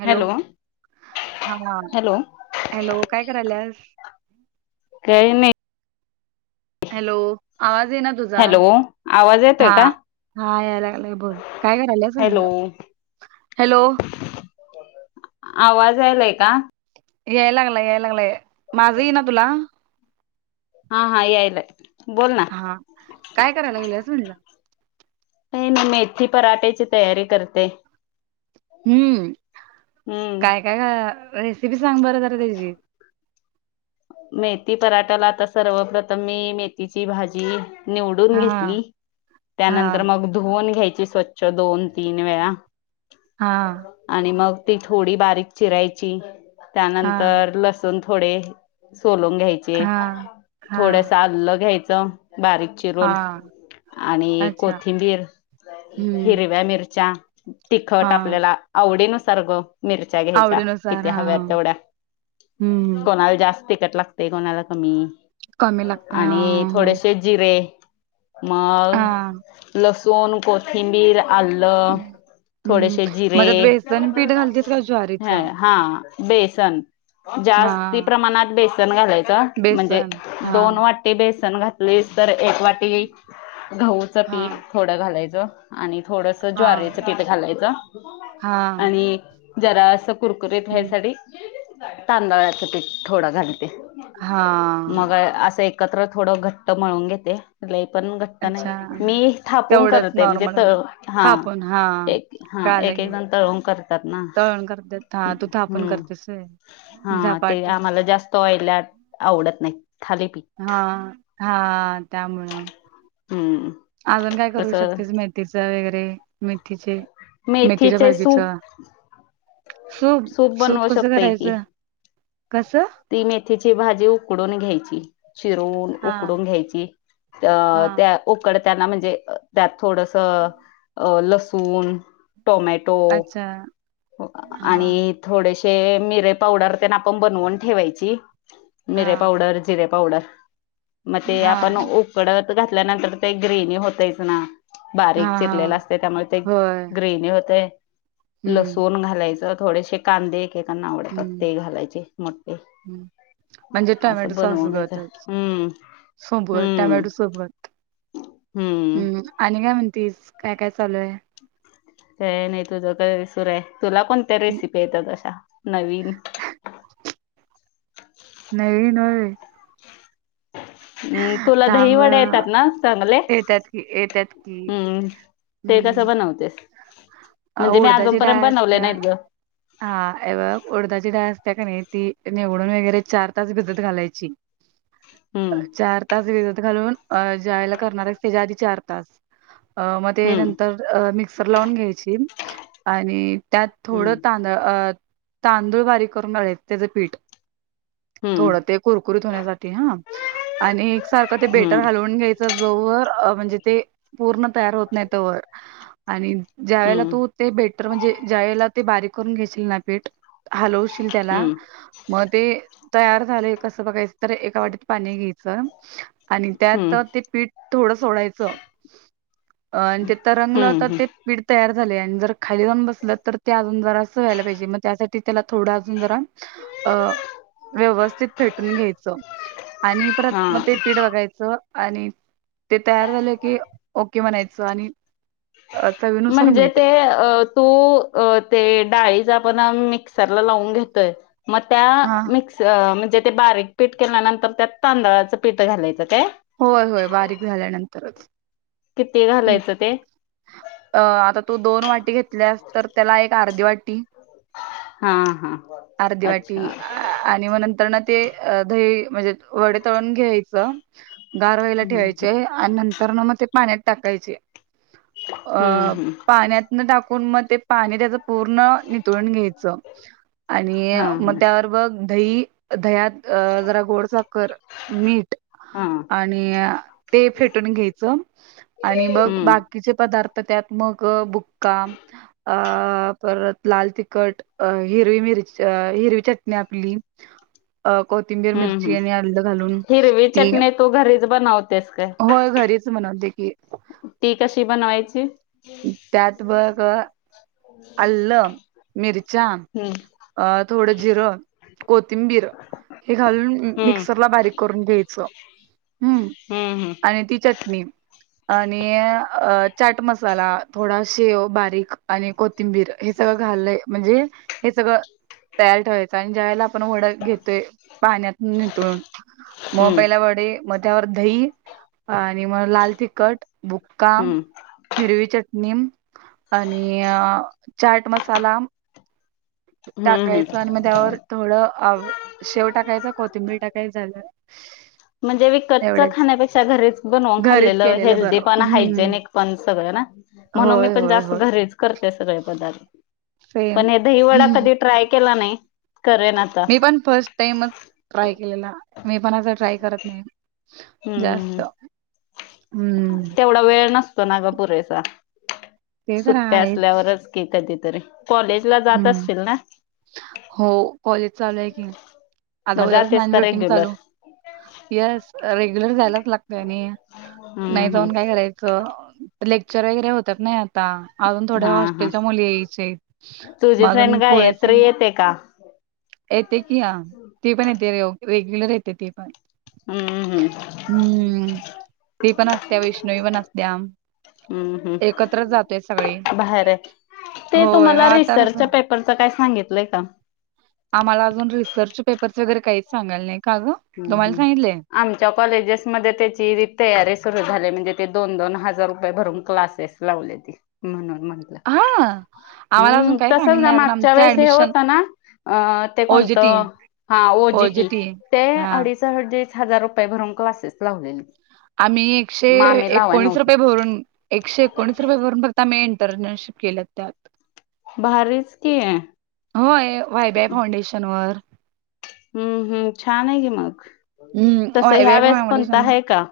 Hello! हा. Hello hello! काय? करायल्यास. काही नाही. हॅलो! आवाज येईना तुझ जा हॅलो आवाज येतोय हा. का यायला हा. लागलाय बघ काय? करायला लागल्यास हॅलो म्हटलं. हॅलो! आवाज यायलाय का? यायला लागलाय, यायला लागलाय, माझं येईना तुला. हा.. हा.. यायलाय बोल ना. हा. काय? कराय लागल्यास म्हणलं. काही नाही मेथी पराठेची तयारी करते. हम्म.. हम्म.. काय काय? गं रेसिपी सांग बर तेची. मेथी पराठाला आता, सर्वप्रथम मी मेथीची भाजी. निवडून हा घेतली. त्यानंतर हा मग, धुवन घ्यायची स्वच्छ दोन, तीन वेळा. हां. आणि मग, ती थोडी बारीक चिरायची. हा त्यानंतर लसूण थोडे. सोलून घ्यायचे, हा हा थोडंसं आल्लं घ्यायचं. बारीक. चिरून हा आणि अच्छा कोथिंबीर, हम्म हिरव्या मिरच्या. हा तिखट आपल्याला आवडी नुसार गं. मिरच्या घ्यायच्या आवडीनुसार किती हा हा हव्यात तेवढ्या हम्म कोणाला जास् तिकट लागते कोणाला कमी कमी लागत हा आणि थोडेसे जिरे मग, हा लसूण, कोथिंबीर, आलं. हा हम्म, थोडेसे मग जिरे. त्यात बेसन पीठ घालतीस का ह. ज्वारीचं? हा. बेसन जास्ती हां, प्रमाणात, बेसन घालायचं. म्हणजे बेसन हां, दोन वाट ते बेसन घातलीस तर, एक वाटी गहूच पीठ हां, थोडं घालायचं. आणि थोडंसं हां, ज्वारीचं पीठ घालायचं. हां, आणि जरा असं, कुरकुरीत व्हाय हं, साठी. तांदळाच पीठ थोडं घालते. मग, हां. असं एक एकत्र थोडं घ घट्ट मळून घेते. लय पण घट्ट अच्छा, नाही. मी थापून तेवढंच करते. म्हणजे नॉर्मल तळ हा. थापून हां, एक हा. कळालं एक, एक जण तळून करतात ना. हा. तू थापून हम्म करतीस होय. हा. ते आम्हाला जास्त ऑयली आवडत नाही. थाली पी हा. हा. त्यामुळं. हम्. अजून काय? करू शकतेस? मेथीच वगैरे मेथीचे. मेथीच्या मेथीचे सूप भाजीचा सूप, सूप बनवू कस? शकतोय की करायचं? कसं? ती मेथीची भाजी उकडून घ्यायची. चिरून, हां, उकडून घ्यायची. अ. हां, त्या उकडताना म्हणजे? त्यात थोडंसं लसूण, टोमॅटो. अच्छा आणि हां. थोडेसे, मिरे पावडर तेन आपण बनवून ठेवायची. मिरे हां. पावडर, जिरे पावडर, मग ते हा आपण उ कढत घातल्यानंतर ते ग्रेनी होतयच ना. हा बारीक हा चिरलेला असतयं त्यामुळे ते होय ग्रीनी होतय. हम्म लसुन घालायचं थोडेसे कांदे एकेकांना आवडतात हम्म ते घालायचे मोठी. हम्म म्हणजे टोमॅटो असं बनवून घ्यायचं. सॉसगतच हम्म. सोबत हम्म. टोमॅटो सोबत हम्म. आणि काय? म्हणतीस काय? कायचालू आहे. ते नाही तुझ काय सुरू आहे तुला कोणत्या रेसिपी येत तशा नवीन? नाही नये. उम्म तुला थांब दहीवडे येतात ना चांगले येतात की येतात की हम्म. ते कसं हम्म बनवतेस? अ म्हणजे मी उडदाची अजूनपर्यंत डाळ बनवले असत्या नाहीत ग हा हे बघ उडदाची डाळ असते का नाही ती निवडून वगैरे चार तास भिजत घालायची हम्म चार तास भिजत घालून अ ज्या वेळेला करणार आहेस त्याच्या आधी चार तास अ म ते हम्म. नंतर मिक्सर लावून घ्यायची आणि त्यात थोडं हम्म तांदळ अ तांदूळ बारीक करून घालाय त्याचं पीठ हम्म थोडं ते कुरकुरीत होण्यासाठी हा आणि एक सारखं ते बेटर हम्म. हालवून घ्याय च्या जो वर म्हणजे ते पूर्ण तयार होत नाहीत तो वर आणि ज्या वेळेला हम्म, तू ते बेटर म्हणजे ज्या वेळेला ते बारीक करून घेशील ना पीठ हलवशील त्याला. हम्म, मग ते तयार झालंय कसं बघायचं तर एका वाटीत पाणी घेयच. आणि त्यात हम्म, ते पीठ थोडं सोडायचं आणि ते तरंगलं हम्म, तर हम्म. ते. पीठ तयार झालंय आणि जर खाली जाऊन बसलं, तर ते अजून जरासं व्हायला पाहिजे. मग त्यासाठी त्याला अजून थोडं जरा अ व्यवस्थित फेटून घ्यायचं. आणि परत हा मग ते पीठ बघायचं. आणि ते तयार झालं की ओके म्हणायचं आणि अ, चवीनुसार म्हणजे मीठ ते अ तू अं ते डाळीच आपण आणून मिक्सरला लावून घेतोय. मग त्या हा मिक्स च म्हणजे ते बारीक पीठ केल्यानंतर त्यात तांदळाचं पीठ घालायचं काय? होय होय बारीक झाल्यानंतरच. किती घालायचं ते? अ आता तू दोन वाटी घेतल्यास, तर त्याला एक अर्धी वाटी. हा हा अर्धी वाटी अच्छा अ आणि मग नंतर ना ते दही म्हणजे वडे तळून घ्यायचं. गारवायला हम्म ठेवायचे आणि नंतर न म ते पाण्यात टाकायचे. अ हम्म हम्म पाण्यात न टाकून मग ते, पाणी त्याच पूर्ण नितळून घ्यायचं. आणि हा मग हा त्यावर बघ, दही दह्यात जरा गोडसाखर मीठ. हा आणि ते फेटून घ्यायचं आणि बघ हम्म बाकी कीचे पदार्थ त्यात मग बुक्का अ परत लाल तिखट अ हिरवी मिरच हिरवी चटणी आपली अं.. कोथिंबीर हम्म मिरची आणि आलं घालून ती, तो घरीच बनव होयं. घरीच बनवते की, ती कशी बनवायची. त्यात बघ, आलं मिरच्या. हम्म अ थोडं जिरं, कोथिंबीर. हे घालून हम्म मिक्सरला बारीक करून घ्यायचं. हम्म हम्म. आणि ती चटणी आणि चाट मस मसाला थोडा शेव बारीक आणि कोथिंबीर हे सगळं घालय म्हणजे हे सगळं तयार ठेवायचं आणि ज्या वेळेला पण वडा घेतोय पाण्यात नितळून मग हम्म पहिला वडे मग त्यावर दही आणि मग लाल तिखट, बुक्का. हम्म हिरवी चटणी आणि चाट मसाला. हम्म हम्म टाकायचं आणि मग त्यावर. थोडं आव शेव टाकायचा, कोथिंबीर टाकाय झालं. म्हणजे विकतचा एवढंच खाण्यापेक्षा घरीच बनवून घरीच खाल्लेलं केलेलं हेल्दी बरं पण हम्म. हायजेनिक पण सगळे ना. म्हणून मी होय पण होय जास्त होय घरीच करते सगळे पदार्थ सेम पण हे दही वडा कधी ट्राय केला नाही करेन आता. मी पण फर्स्ट टाईमच ट्राय केलेला मी पण अस ट्राय करत नाही. जास्त हम्म हम्म तेवढा वेळ नसतो ना गं पुरेसा ते तर सुट्टया आहेच असल्यावरच की कधीतरी कॉलेजला जात हम्म असतील ना. हो कॉलेज चालू आहेत की आता मग जातेस का उद्यापासून [unintelligible] रेग्युलर चालू. येस रेग्युलर जायलाच लागतय आणि नाही हम्म जाऊन काय हम्म करायचं? तर लेक्चर वगैरे होतात नाही आता अजून थोड्या हा हा हॉस्टेलच्या मुली यायचचेत. तुझी फ्रेंड का आहे तर येते का? येते की हा ती पण येते रेयो रेग्युलर येते ती पण. हम्म हम्म हम्म ती पण असत्या वैष्णवी पण असत्या. हम्म हम्म एकत्रच जातोय सगळी बाहेर आहे होय मग आता कस [unintelligible] पण काय सांगितलंय का? आम्हाला अजून रिसर्च पेपर्स वगैरे काहीच सांगाल नाही. का ग हम्म तुम्हाला हम्म. सांगितले आमच्या कॉलेजेसमध्ये ते जी नीट तयारी सुरू झाली म्हणजे ते दोन दोन हजार रुपये भरून क्लासेस लावले ती म्हणून म्हण हा. आम्हाला हम्म अजून काही तसच सांगितलं ना नाही अजून मागच्या आमच वेळेस हे ऍडमिशन होतं ना. अ ते कोणत ओजीटी हा ओ जी की ओजीटी ते हा ते अडीच हजार रुपये भरून क्लासेस लावलेत. आम्ही एकशे एकोणीस रुपये भरून एकशे एकोणीस रुपये वरून बघता आम्ही इंटर्नशिप केलं त्या. भारीच की. होय वायभाय फाउंडेशन वर. हम्म हम्म छान आहे की मग हं तसं ह्या वायबीआय वेळेस कोणता फाउंडेशनवर. आहे का?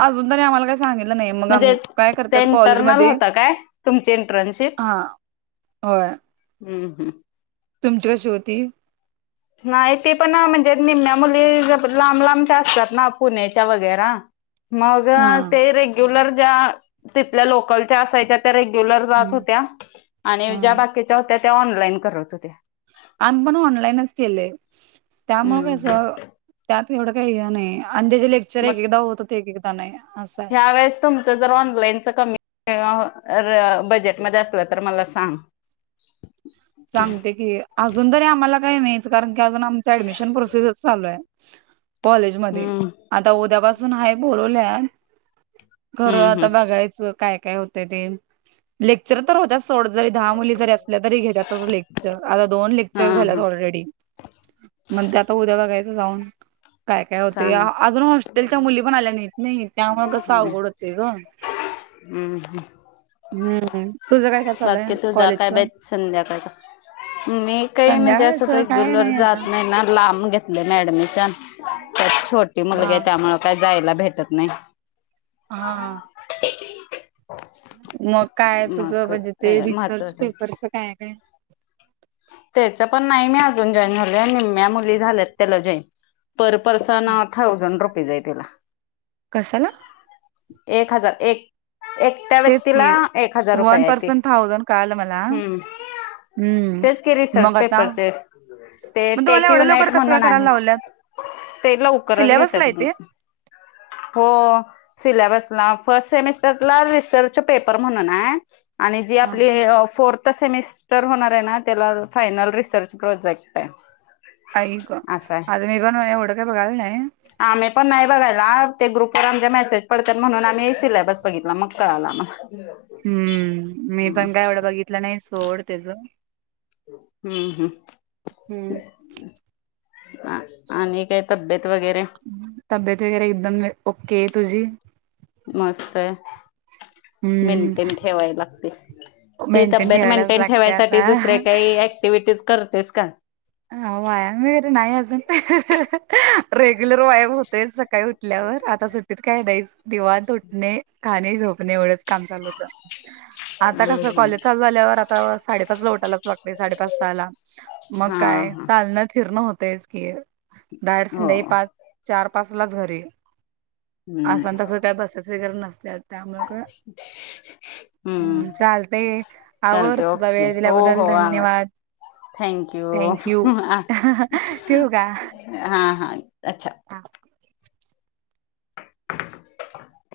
अजून तरी आम्हाला काय सांगितलं नाही मग आम म्हणजे काय ते करत्यात इंटरनल कॉलेजमध्ये होता काय तुमची इंटर्नशिप हां होय. हम हम्. तुमची कशी होती? नाही ते पण अ म्हणजे निम्म्या मुली लांब लांबच्या असतात ना पुणे चा वगैरा. मग हां ते रेग्युलर ज्या तिथल्या लोकलच्या असायच्या त्या रेग्युलर जात हं होत्या आणि ज्या हां बाकीच्या होत्या ते ऑनलाईन करत होत्या. आम्ही पण ऑनलाईनच केलेय त्यामुळं हम्म कसं त्यात एवढं काही ह्यो नाही आणि त्या जे लेक्चर एकदा होतं होते एकदा नाही असं आहे. त्यावेळेस तुमचं जर ऑनलाइनचं कमी [unintelligible] र बजेटमध्ये असलं तर मला सांग. सांगते की अजून तरी आम्हाला काही नाहीच कारण की अजून आमचं ऍडमिशन प्रोसेसच चालू आहे. कॉलेज मध्ये हम्म आता उद्यापासून हाय बोलवल्या. खरं हम्म आता हम्म बघायचं काय काय होतंय ते लेक्चर तर होत सोड जरी दहा मुली जरी असल्या तरी घेतात. लेक्चर आता, दोन हा लेक्चर झाल्यात हा ऑलरेडी. म्हणते, आता उद्या बघायचं जाऊन. काय काय होते सांग अजून हॉस्टेलच्या मुली पण आल्या नाहीत नाही त्यामुळे कसं हम्म अवघड होते ग. हम्म हम. हम्म. तुझं काय?? काय चालू आहे तुझा काय बाई कॉलेजच. संध्याकाळचा मी काही म्हणजे, असं संध्याकाळचं काय रेग्युलर नाही जात आता नाही. ना लांब घेत [unintelligible] ऍडमिशन तर छोटी मुलगी हा आहे. त्यामुळे काही जायला भेटत नाही. हा.. मग, काय? तुझं मग म्हणजे ते रिसर्च महत्वाचं पेपरच काय? काय? त्याच पण, नाही मी अजून जॉईन झाले. निम्म्या मुली झाल्यात त्याला join. Per person thousand rupees आहे. तिला. कशाला? एक. हजार. एक. एक. त्या तेच व्यक्तीला की एक हजार रुपये वन हायती. पर्सन थाउजंड कळालं मला हम्म. हम्म. तेच की, रिसर्च मग आता पेपरचे. ते मग तुम्हाला टेक एवढ्या युनाईट लवकर कसं काय म्हणून करायला आहे. लावल्यात ते लवकरच सिलेबसला घेतत्यात आहे म्हणे. ते? हो.. सिलॅबस ला, फर्स्ट सेमिस्टरला रिसर्च पेपर म्हणून आहे. आणि जी आपली, फोर्थ सेमिस्टर होणार आहे ना. त्याला आता फायनल रिसर्च प्रोजेक्ट आहे. आई ग असं आहे अजून, एक जण एवढं काय? बघाला नाही. आम्ही पण, नाही बघायला ते ग्रुपवर आमच्या मेसेज पडतात. म्हणून आम्ही पण सिलॅबस बघितला मग कळाला आम्हाला. [unintelligible] हम्म. मी हम्म पण काय? एवढा बघितलं नाही सोड त्याच. हम्म. हम्म. हम्म. आणि काय? तब्येत वगैरे. तब्येत वगैरे, एकदम ओके तुझी. मस्त! आहे. हम्म मेनटेन ठेवाय लागतंय. ती. मेंटेन तब्येत ठेवायलाच मेंटेन लागते ठेवायसाठी, दुसऱ्या आता. काही ऍक्टिव्हटीज करतेस का? हा. व्यायाम वगैरे नाही. अजून रेग्युलर व्यायाम हो तेच. सकाळी उठल्यावर आता सुट तिथं काय? नाही निंवात उठणे, खाणे, झोपणे एवढंच काम चालू होत. आता हम्म कसं? हम्म कॉलेज चालू झाल्यावर आता, साडे पाचला उठायलाच लागतंय. साडेपाच, सहा ला मग. हा काय? हा चालणं? फिरणं होतयच की, डायरेक्ट हो संध्याकाळी पाच. चार, पाच ला घरी हम्म असं तसं काय? बसायचय वगैरे नसत्यात. त्यामुळे ग. हम्म हम चालतंय. आवर चालते तुझा वेळ दिल्याबद्दल धन्यवाद. थँकयू. थँक यू ह. हा. ठेवू हा. अच्छा! हा.